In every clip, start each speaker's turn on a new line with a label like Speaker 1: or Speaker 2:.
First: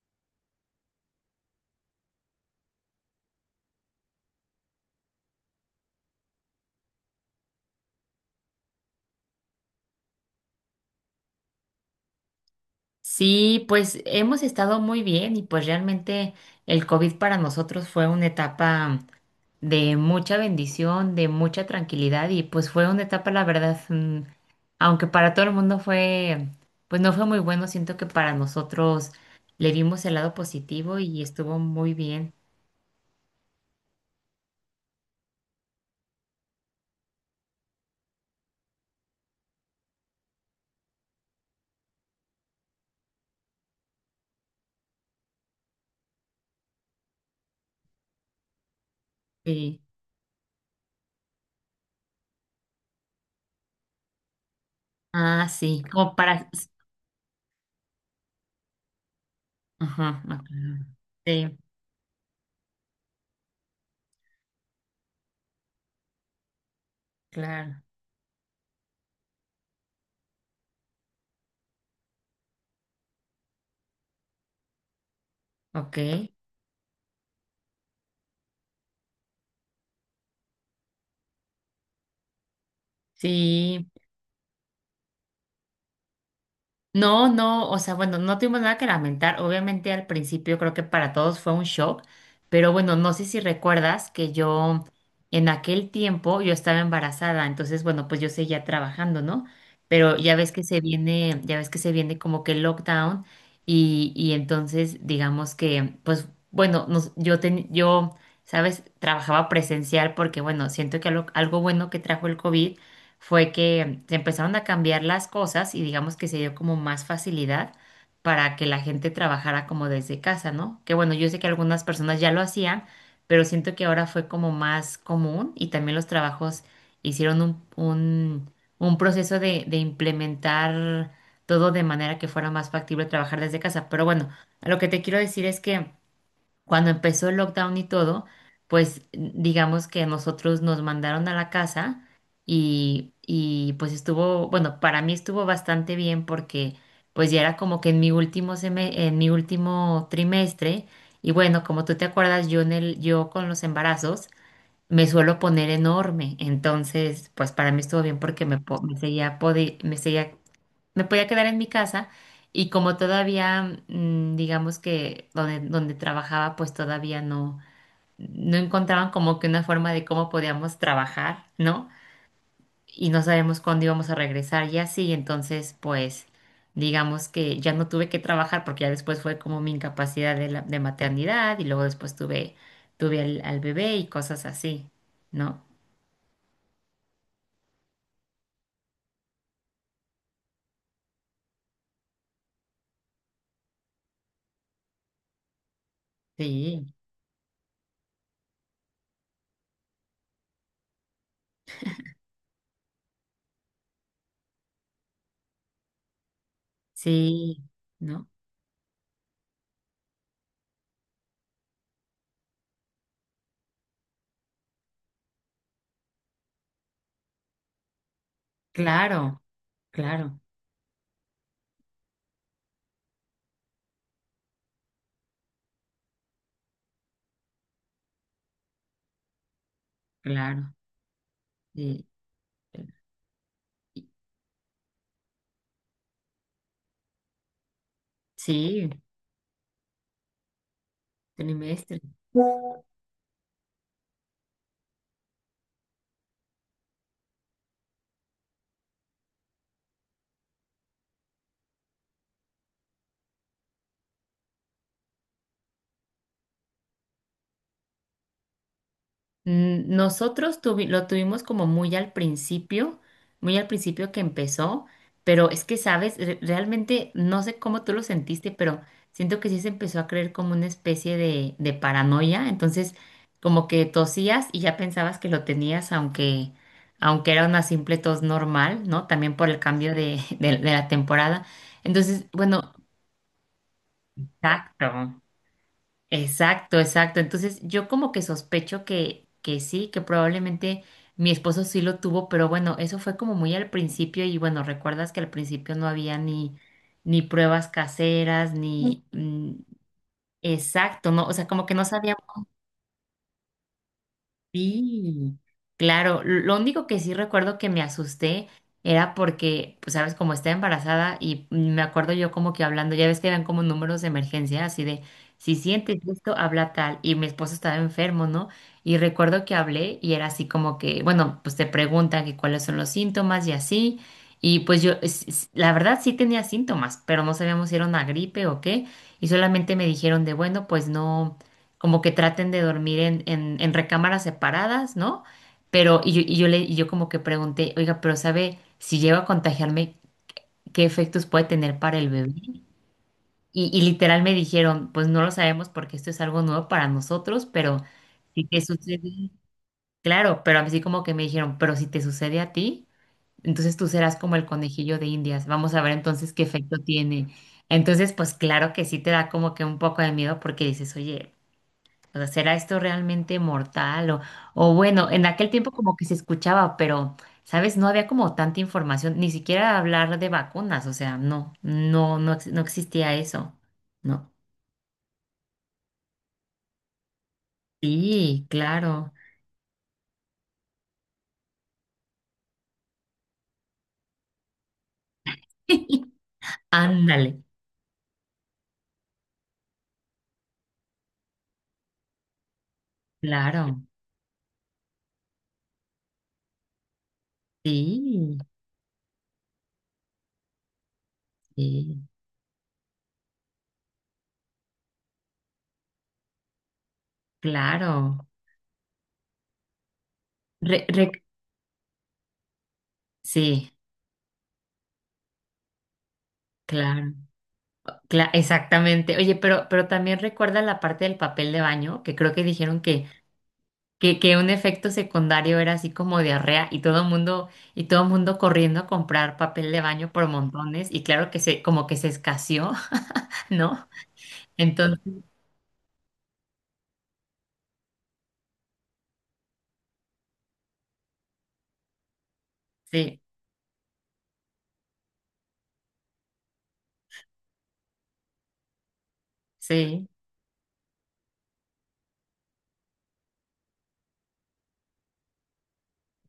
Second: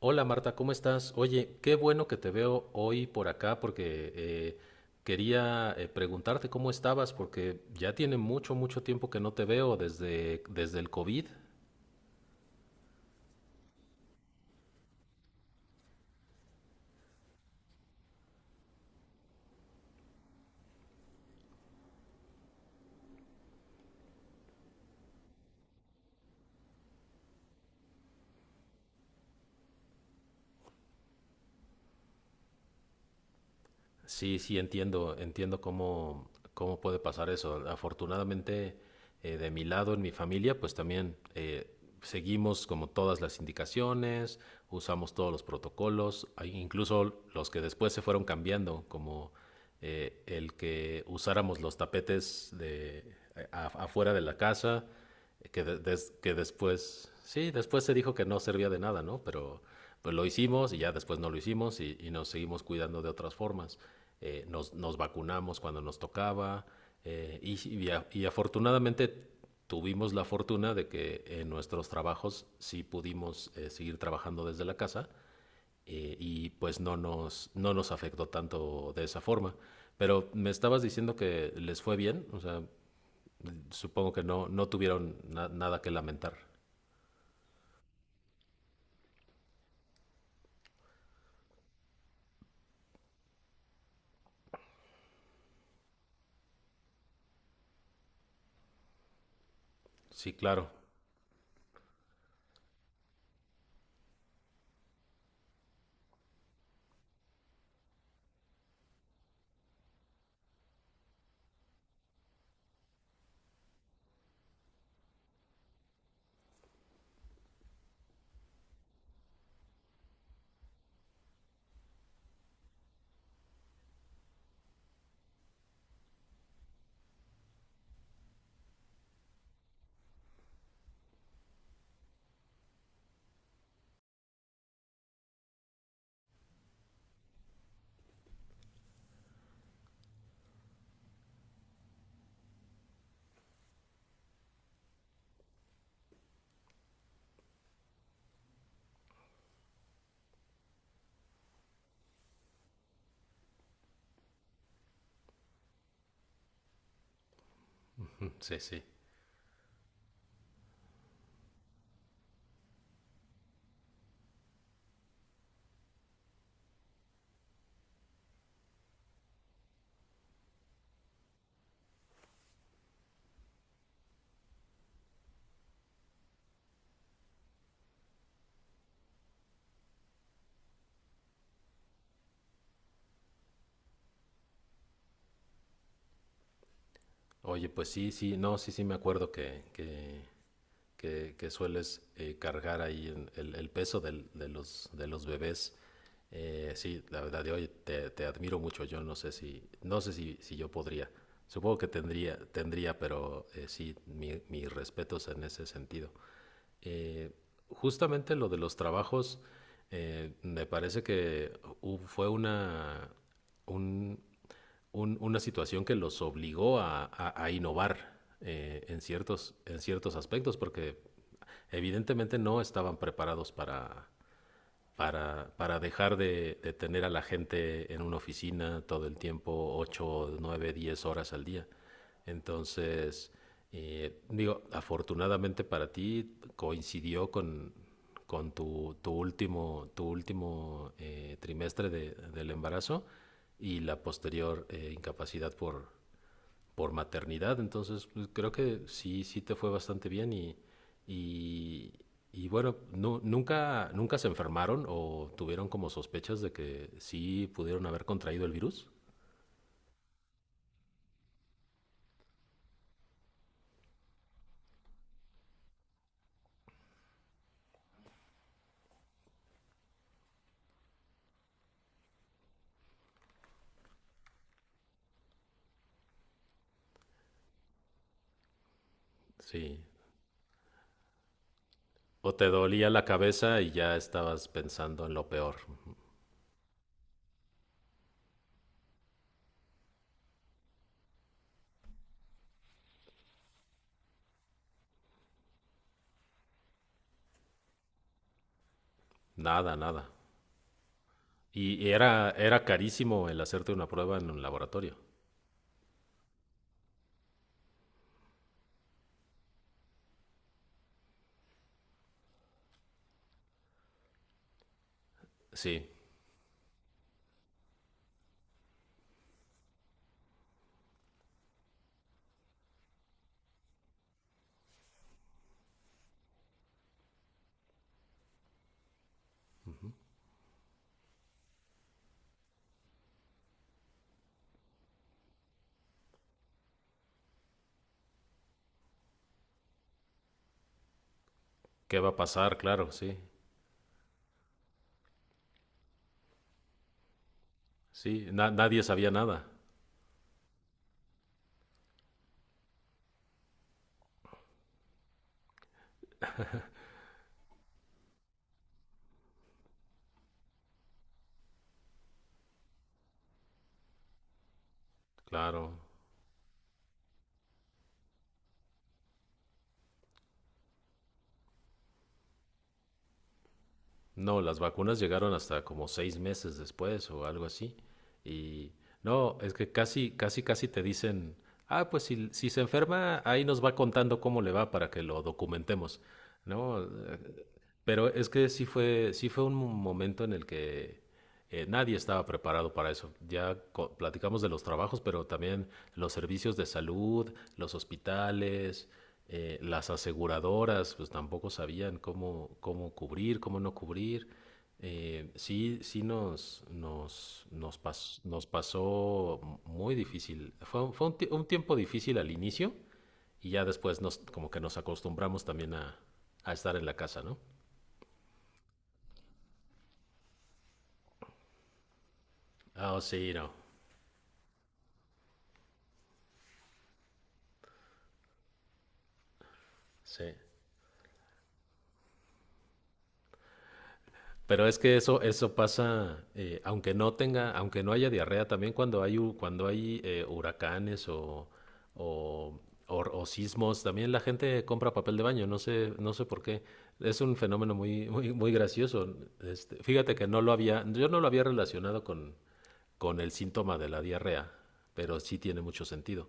Speaker 1: Hola Marta, ¿cómo estás? Oye, qué bueno que te veo hoy por acá porque quería preguntarte cómo estabas porque ya tiene mucho, mucho tiempo que no te veo desde el COVID.
Speaker 2: Sí, pues hemos estado muy bien y pues realmente el COVID para nosotros fue una etapa de mucha bendición, de mucha tranquilidad y pues fue una etapa, la verdad, aunque para todo el mundo fue, pues no fue muy bueno, siento que para nosotros le vimos el lado positivo y estuvo muy bien.
Speaker 1: Sí, sí, entiendo, entiendo cómo puede pasar eso. Afortunadamente, de mi lado, en mi familia, pues también seguimos como todas las indicaciones, usamos todos los protocolos, hay incluso los que después se fueron cambiando, como
Speaker 2: Sí.
Speaker 1: el que usáramos los tapetes afuera de la casa,
Speaker 2: Ah, sí, como
Speaker 1: que
Speaker 2: para.
Speaker 1: después, sí, después se dijo que no servía de nada, ¿no? Pero pues
Speaker 2: Ajá,
Speaker 1: lo
Speaker 2: ok.
Speaker 1: hicimos y ya después no lo
Speaker 2: Sí,
Speaker 1: hicimos y nos seguimos cuidando de otras formas. Nos vacunamos cuando nos tocaba eh, y,
Speaker 2: claro,
Speaker 1: y a- y afortunadamente tuvimos la fortuna de que en nuestros trabajos sí pudimos seguir trabajando desde la casa
Speaker 2: ok.
Speaker 1: y pues no nos afectó tanto de esa forma. Pero me estabas diciendo que les fue bien, o sea,
Speaker 2: Sí.
Speaker 1: supongo que no, no tuvieron nada que lamentar.
Speaker 2: No, no, o sea, bueno, no tuvimos nada que lamentar. Obviamente al principio creo que para todos fue un shock, pero bueno, no sé si recuerdas que yo en aquel tiempo yo estaba embarazada, entonces bueno, pues yo seguía trabajando, ¿no? Pero
Speaker 1: Sí,
Speaker 2: ya ves que
Speaker 1: claro.
Speaker 2: se viene, ya ves que se viene como que el lockdown y entonces digamos que, pues bueno, yo, ¿sabes? Trabajaba presencial porque bueno, siento que algo bueno que trajo el COVID fue que se empezaron a cambiar las cosas y digamos que se dio como más facilidad para que la gente trabajara como desde casa, ¿no? Que bueno, yo sé que algunas personas ya lo hacían, pero siento que ahora fue como más común y también los trabajos hicieron un proceso de implementar todo de manera que fuera más factible trabajar desde casa. Pero bueno, lo que te quiero decir es que cuando empezó el lockdown y todo, pues digamos que nosotros nos mandaron a la casa y pues estuvo, bueno, para mí estuvo bastante bien porque pues ya era como que en mi último en mi último trimestre y bueno, como tú te acuerdas, yo con los embarazos me suelo poner enorme, entonces pues para mí estuvo bien
Speaker 1: Mm,
Speaker 2: porque
Speaker 1: sí,
Speaker 2: me, po-
Speaker 1: sí.
Speaker 2: me seguía podi- me seguía me podía quedar en mi casa y como todavía, digamos que donde trabajaba, pues todavía no, no encontraban como que una forma de cómo podíamos trabajar, ¿no? Y no sabemos cuándo íbamos a regresar y así, entonces pues digamos que ya no tuve que trabajar porque ya después fue como mi incapacidad de maternidad y luego después tuve al bebé y cosas así, ¿no?
Speaker 1: Oye, pues sí, sí, no, sí, sí me acuerdo que sueles cargar ahí en el peso de los bebés.
Speaker 2: Sí,
Speaker 1: Sí, la verdad, de oye, te admiro mucho. Yo no sé si yo podría. Supongo que tendría, tendría, pero sí, mis respetos en ese sentido. Eh,
Speaker 2: sí, ¿no?
Speaker 1: Justamente lo de los trabajos, me parece que hu- fue una, un- un- una situación que los obligó a innovar en
Speaker 2: Claro,
Speaker 1: ciertos
Speaker 2: claro,
Speaker 1: aspectos, porque evidentemente no estaban preparados para dejar de tener a la gente en una oficina todo el tiempo, ocho nueve
Speaker 2: claro.
Speaker 1: diez horas al día.
Speaker 2: Sí.
Speaker 1: Entonces, digo, afortunadamente para ti coincidió con
Speaker 2: Sí,
Speaker 1: tu último trimestre
Speaker 2: trimestre.
Speaker 1: del embarazo y la posterior incapacidad por maternidad. Entonces, pues, creo que sí, sí te fue bastante bien y, y bueno, nunca, nunca se enfermaron o tuvieron como sospechas de que sí pudieron haber contraído el virus.
Speaker 2: Nosotros lo tuvimos como muy al principio que empezó, pero es que, sabes, realmente no sé cómo tú lo sentiste, pero siento que sí se empezó a creer como una especie de paranoia, entonces como que tosías y ya pensabas que lo tenías, aunque era una simple tos normal, ¿no? También por el
Speaker 1: Sí.
Speaker 2: cambio de, de la temporada. Entonces,
Speaker 1: O te
Speaker 2: bueno,
Speaker 1: dolía la cabeza y ya estabas pensando en
Speaker 2: exacto.
Speaker 1: lo peor.
Speaker 2: Exacto, exacto. Entonces yo como que sospecho que sí, que probablemente mi esposo sí lo tuvo, pero bueno, eso fue como muy al principio y bueno, recuerdas que al principio no había ni pruebas caseras, ni.
Speaker 1: Nada, nada.
Speaker 2: Exacto, no, o sea, como que no
Speaker 1: Y era,
Speaker 2: sabíamos.
Speaker 1: era carísimo el hacerte una prueba en un laboratorio.
Speaker 2: Sí, claro. Lo único que sí recuerdo que me asusté era porque, pues, sabes, como estaba embarazada y me acuerdo yo como que hablando, ya ves que eran como números de emergencia, así de, si
Speaker 1: Sí.
Speaker 2: sientes esto, habla tal. Y mi esposo estaba enfermo, ¿no? Y recuerdo que hablé y era así como que, bueno, pues te preguntan que cuáles son los síntomas y así. Y pues la verdad sí tenía síntomas, pero no sabíamos si era una gripe o qué. Y solamente me dijeron de, bueno, pues no como que traten de dormir en, en, recámaras separadas, ¿no? Pero, y yo como que pregunté, oiga, pero ¿sabe si llego a contagiarme, qué efectos puede tener para
Speaker 1: ¿Qué va
Speaker 2: el
Speaker 1: a
Speaker 2: bebé?
Speaker 1: pasar? Claro, sí.
Speaker 2: Y literal me dijeron, pues no lo sabemos porque esto es algo nuevo para nosotros, pero
Speaker 1: Sí.
Speaker 2: si te
Speaker 1: Nadie sabía
Speaker 2: sucede,
Speaker 1: nada.
Speaker 2: claro, pero así como que me dijeron, pero si te sucede a ti, entonces tú serás como el conejillo de Indias, vamos a ver entonces qué efecto tiene. Entonces, pues claro que sí te da como que un poco de miedo porque dices, oye, o sea, ¿será esto realmente mortal? O bueno, en aquel tiempo
Speaker 1: Claro.
Speaker 2: como que se escuchaba, pero, ¿sabes? No había como tanta información, ni siquiera hablar de vacunas, o sea, no, no, no, no existía eso. No.
Speaker 1: No, las vacunas llegaron hasta como 6 meses después o algo así.
Speaker 2: Sí,
Speaker 1: Y
Speaker 2: claro.
Speaker 1: no, es que casi, casi, casi te dicen, ah, pues si se enferma, ahí nos va contando cómo le va para que lo documentemos. No,
Speaker 2: Ándale,
Speaker 1: pero es que sí fue un momento en el que nadie estaba preparado para eso. Ya
Speaker 2: claro.
Speaker 1: platicamos de los trabajos, pero también los servicios de salud, los
Speaker 2: Sí,
Speaker 1: hospitales, las aseguradoras, pues tampoco sabían
Speaker 2: sí,
Speaker 1: cómo cubrir, cómo no cubrir. Sí, sí nos, nos, nos, pas-
Speaker 2: claro.
Speaker 1: nos pasó muy difícil. Fue,
Speaker 2: Re-
Speaker 1: un- fue
Speaker 2: re-
Speaker 1: un, ti- un tiempo difícil al inicio y ya
Speaker 2: sí,
Speaker 1: después como que nos acostumbramos también a estar en la
Speaker 2: claro.
Speaker 1: casa, ¿no?
Speaker 2: Exactamente. Oye, pero también recuerda la parte del papel de baño, que creo que dijeron
Speaker 1: Ah, oh,
Speaker 2: que
Speaker 1: sí, no.
Speaker 2: que, que un efecto secundario era así como diarrea y todo mundo, corriendo a comprar papel de baño
Speaker 1: Sí.
Speaker 2: por montones y claro que como que se escaseó, ¿no?
Speaker 1: Pero es que
Speaker 2: Entonces,
Speaker 1: eso pasa, aunque no haya diarrea, también cuando hay huracanes o, o-
Speaker 2: sí,
Speaker 1: o sismos, también la gente compra papel de baño, no sé por qué. Es un fenómeno muy, muy, muy gracioso.
Speaker 2: sí,
Speaker 1: Fíjate que yo no lo había relacionado con el síntoma de la diarrea, pero sí tiene mucho sentido.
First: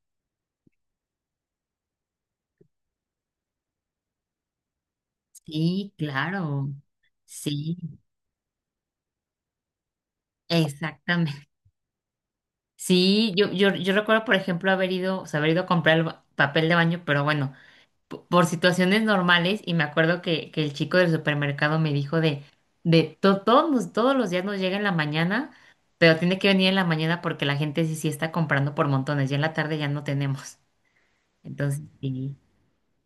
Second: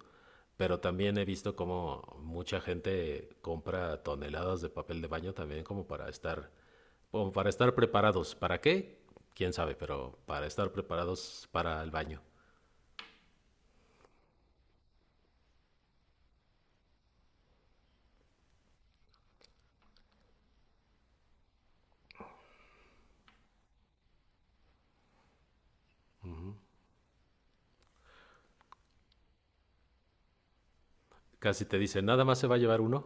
Speaker 1: Pero también he visto como mucha gente compra toneladas de papel de baño también como
Speaker 2: sí,
Speaker 1: para estar
Speaker 2: claro,
Speaker 1: o para estar
Speaker 2: sí,
Speaker 1: preparados. ¿Para qué? Quién sabe, pero para estar preparados
Speaker 2: exactamente.
Speaker 1: para el baño.
Speaker 2: Sí, yo recuerdo, por ejemplo, haber ido, o sea, haber ido a comprar el papel de baño, pero bueno. Por situaciones normales y me acuerdo que el chico del supermercado me dijo de todos los días nos llega en la mañana, pero tiene que venir en la mañana porque la gente sí, sí está comprando por montones, ya en la tarde ya no tenemos.
Speaker 1: Casi te
Speaker 2: Entonces,
Speaker 1: dicen, nada
Speaker 2: sí,
Speaker 1: más se va a llevar uno.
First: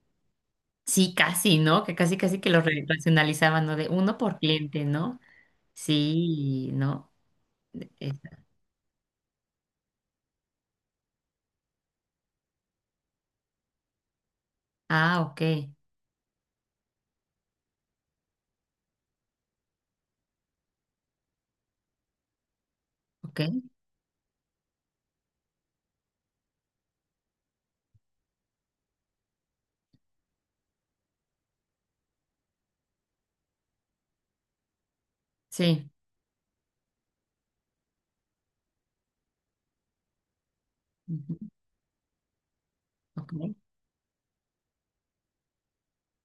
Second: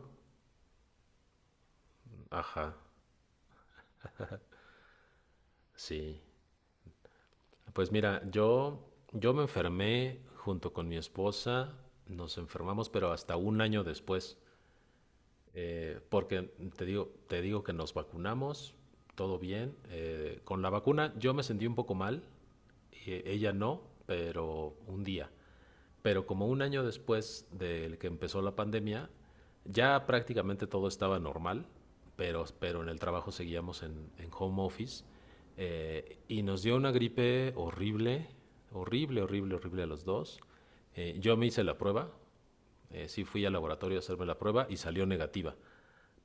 Speaker 2: sí, casi, ¿no? Que casi, casi que lo
Speaker 1: Ajá,
Speaker 2: racionalizaban, ¿no? De uno por cliente, ¿no?
Speaker 1: sí.
Speaker 2: Sí, ¿no?
Speaker 1: Pues mira,
Speaker 2: Es-
Speaker 1: yo me enfermé junto con mi esposa. Nos enfermamos, pero hasta un año después.
Speaker 2: ah, ok,
Speaker 1: Porque te digo que nos vacunamos, todo bien. Con la vacuna yo me sentí un poco mal, y ella
Speaker 2: ok,
Speaker 1: no, pero un día. Pero como un año después del que empezó la pandemia, ya prácticamente todo estaba normal, pero en el trabajo seguíamos en home office.
Speaker 2: sí.
Speaker 1: Y nos dio una gripe horrible, horrible, horrible, horrible a los dos. Yo
Speaker 2: Ujú,
Speaker 1: me hice la prueba, sí
Speaker 2: ok,
Speaker 1: fui al laboratorio a hacerme la prueba y salió negativa.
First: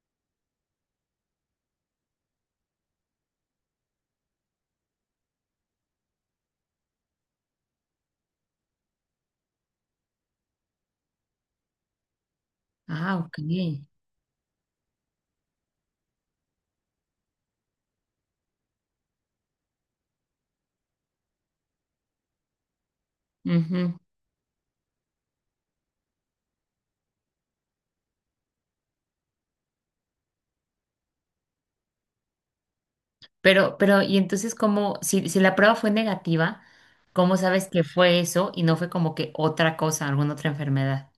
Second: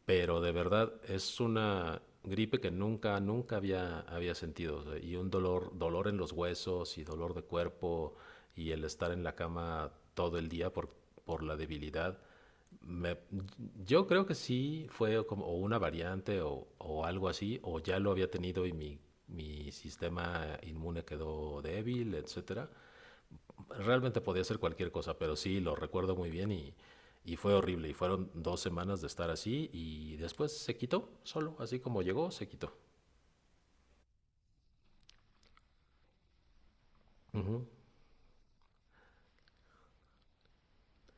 Speaker 1: Pero de verdad es una gripe que nunca, nunca había sentido, o sea, y un dolor, dolor en los huesos y dolor de cuerpo y el estar en la cama todo el día por la debilidad. Me-
Speaker 2: Ah, ok.
Speaker 1: yo creo que sí fue como o una variante o algo así, o ya lo había tenido y mi sistema inmune quedó débil, etcétera.
Speaker 2: Ujú.
Speaker 1: Realmente podía ser cualquier cosa, pero sí, lo recuerdo muy bien y fue horrible. Y fueron 2 semanas de estar así y después se quitó, solo, así como llegó, se quitó.
Speaker 2: Pero, y entonces, ¿cómo, si la prueba fue negativa, cómo
Speaker 1: Ujú.
Speaker 2: sabes que fue eso y no fue como que otra cosa, alguna otra enfermedad?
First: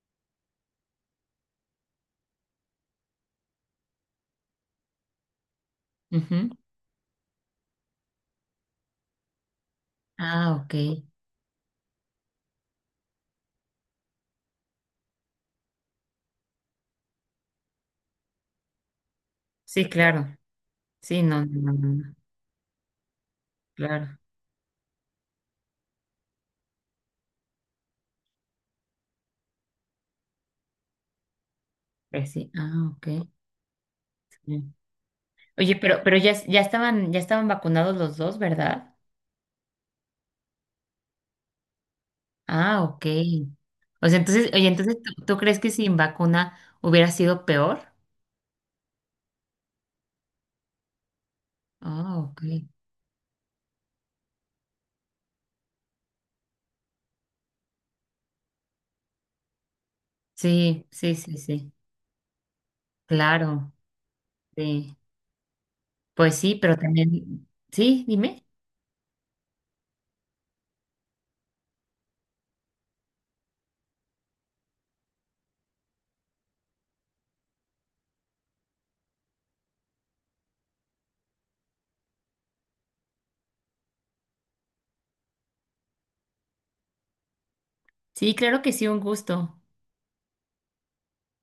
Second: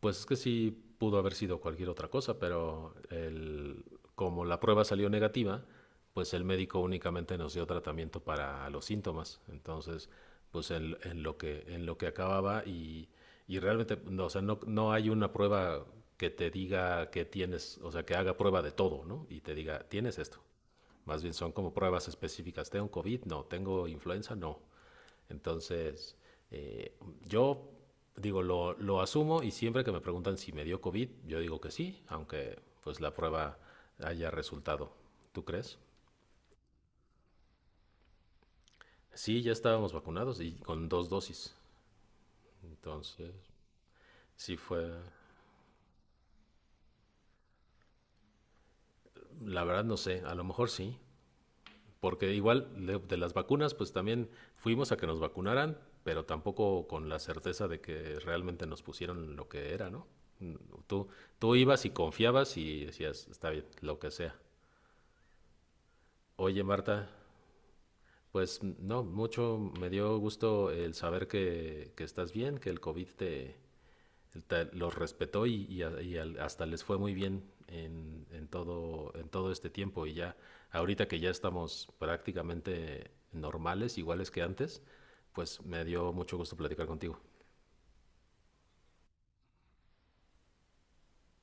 Speaker 1: Pues es que sí pudo haber sido cualquier otra cosa, pero como la prueba salió negativa, pues el
Speaker 2: Ujú.
Speaker 1: médico únicamente nos dio tratamiento para los síntomas. Entonces,
Speaker 2: Ah,
Speaker 1: pues en,
Speaker 2: ok.
Speaker 1: en lo que en lo que acababa y realmente, no, o sea, no hay una prueba que te diga que tienes, o sea, que haga prueba de todo, ¿no? Y te diga,
Speaker 2: Sí,
Speaker 1: tienes
Speaker 2: claro.
Speaker 1: esto. Más
Speaker 2: Sí,
Speaker 1: bien
Speaker 2: no, no,
Speaker 1: son como
Speaker 2: no, no,
Speaker 1: pruebas
Speaker 2: no.
Speaker 1: específicas. ¿Tengo COVID? No. ¿Tengo
Speaker 2: Claro.
Speaker 1: influenza? No. Entonces, eh, yo digo, asumo y siempre que me preguntan si me dio COVID, yo digo que sí,
Speaker 2: Pues sí.
Speaker 1: aunque
Speaker 2: Ah,
Speaker 1: pues
Speaker 2: ok.
Speaker 1: la prueba haya
Speaker 2: Sí.
Speaker 1: resultado. ¿Tú
Speaker 2: Oye,
Speaker 1: crees?
Speaker 2: pero ya estaban vacunados los dos, ¿verdad?
Speaker 1: Sí, ya estábamos vacunados y con dos dosis.
Speaker 2: Ah, ok.
Speaker 1: Entonces,
Speaker 2: O sea, entonces,
Speaker 1: sí
Speaker 2: oye,
Speaker 1: fue,
Speaker 2: entonces, ¿tú crees que sin vacuna hubiera sido peor?
Speaker 1: la verdad no sé, a lo mejor sí,
Speaker 2: Ah,
Speaker 1: porque
Speaker 2: ok.
Speaker 1: igual de las vacunas, pues también fuimos a que nos vacunaran, pero tampoco con la certeza de que realmente nos pusieron lo que era, ¿no? Mm,
Speaker 2: Sí,
Speaker 1: Tú,
Speaker 2: sí, sí,
Speaker 1: tú
Speaker 2: sí.
Speaker 1: ibas y confiabas y decías, está bien,
Speaker 2: Claro.
Speaker 1: lo que sea.
Speaker 2: Sí. Pues sí,
Speaker 1: Oye,
Speaker 2: pero
Speaker 1: Marta,
Speaker 2: también, sí, dime.
Speaker 1: pues no, mucho me dio gusto el saber que estás bien, que el COVID los respetó y hasta les fue muy bien en todo este tiempo. Y ya, ahorita que ya estamos prácticamente normales, iguales que antes, pues me dio mucho gusto platicar contigo.
Speaker 2: Sí, claro que sí, un gusto.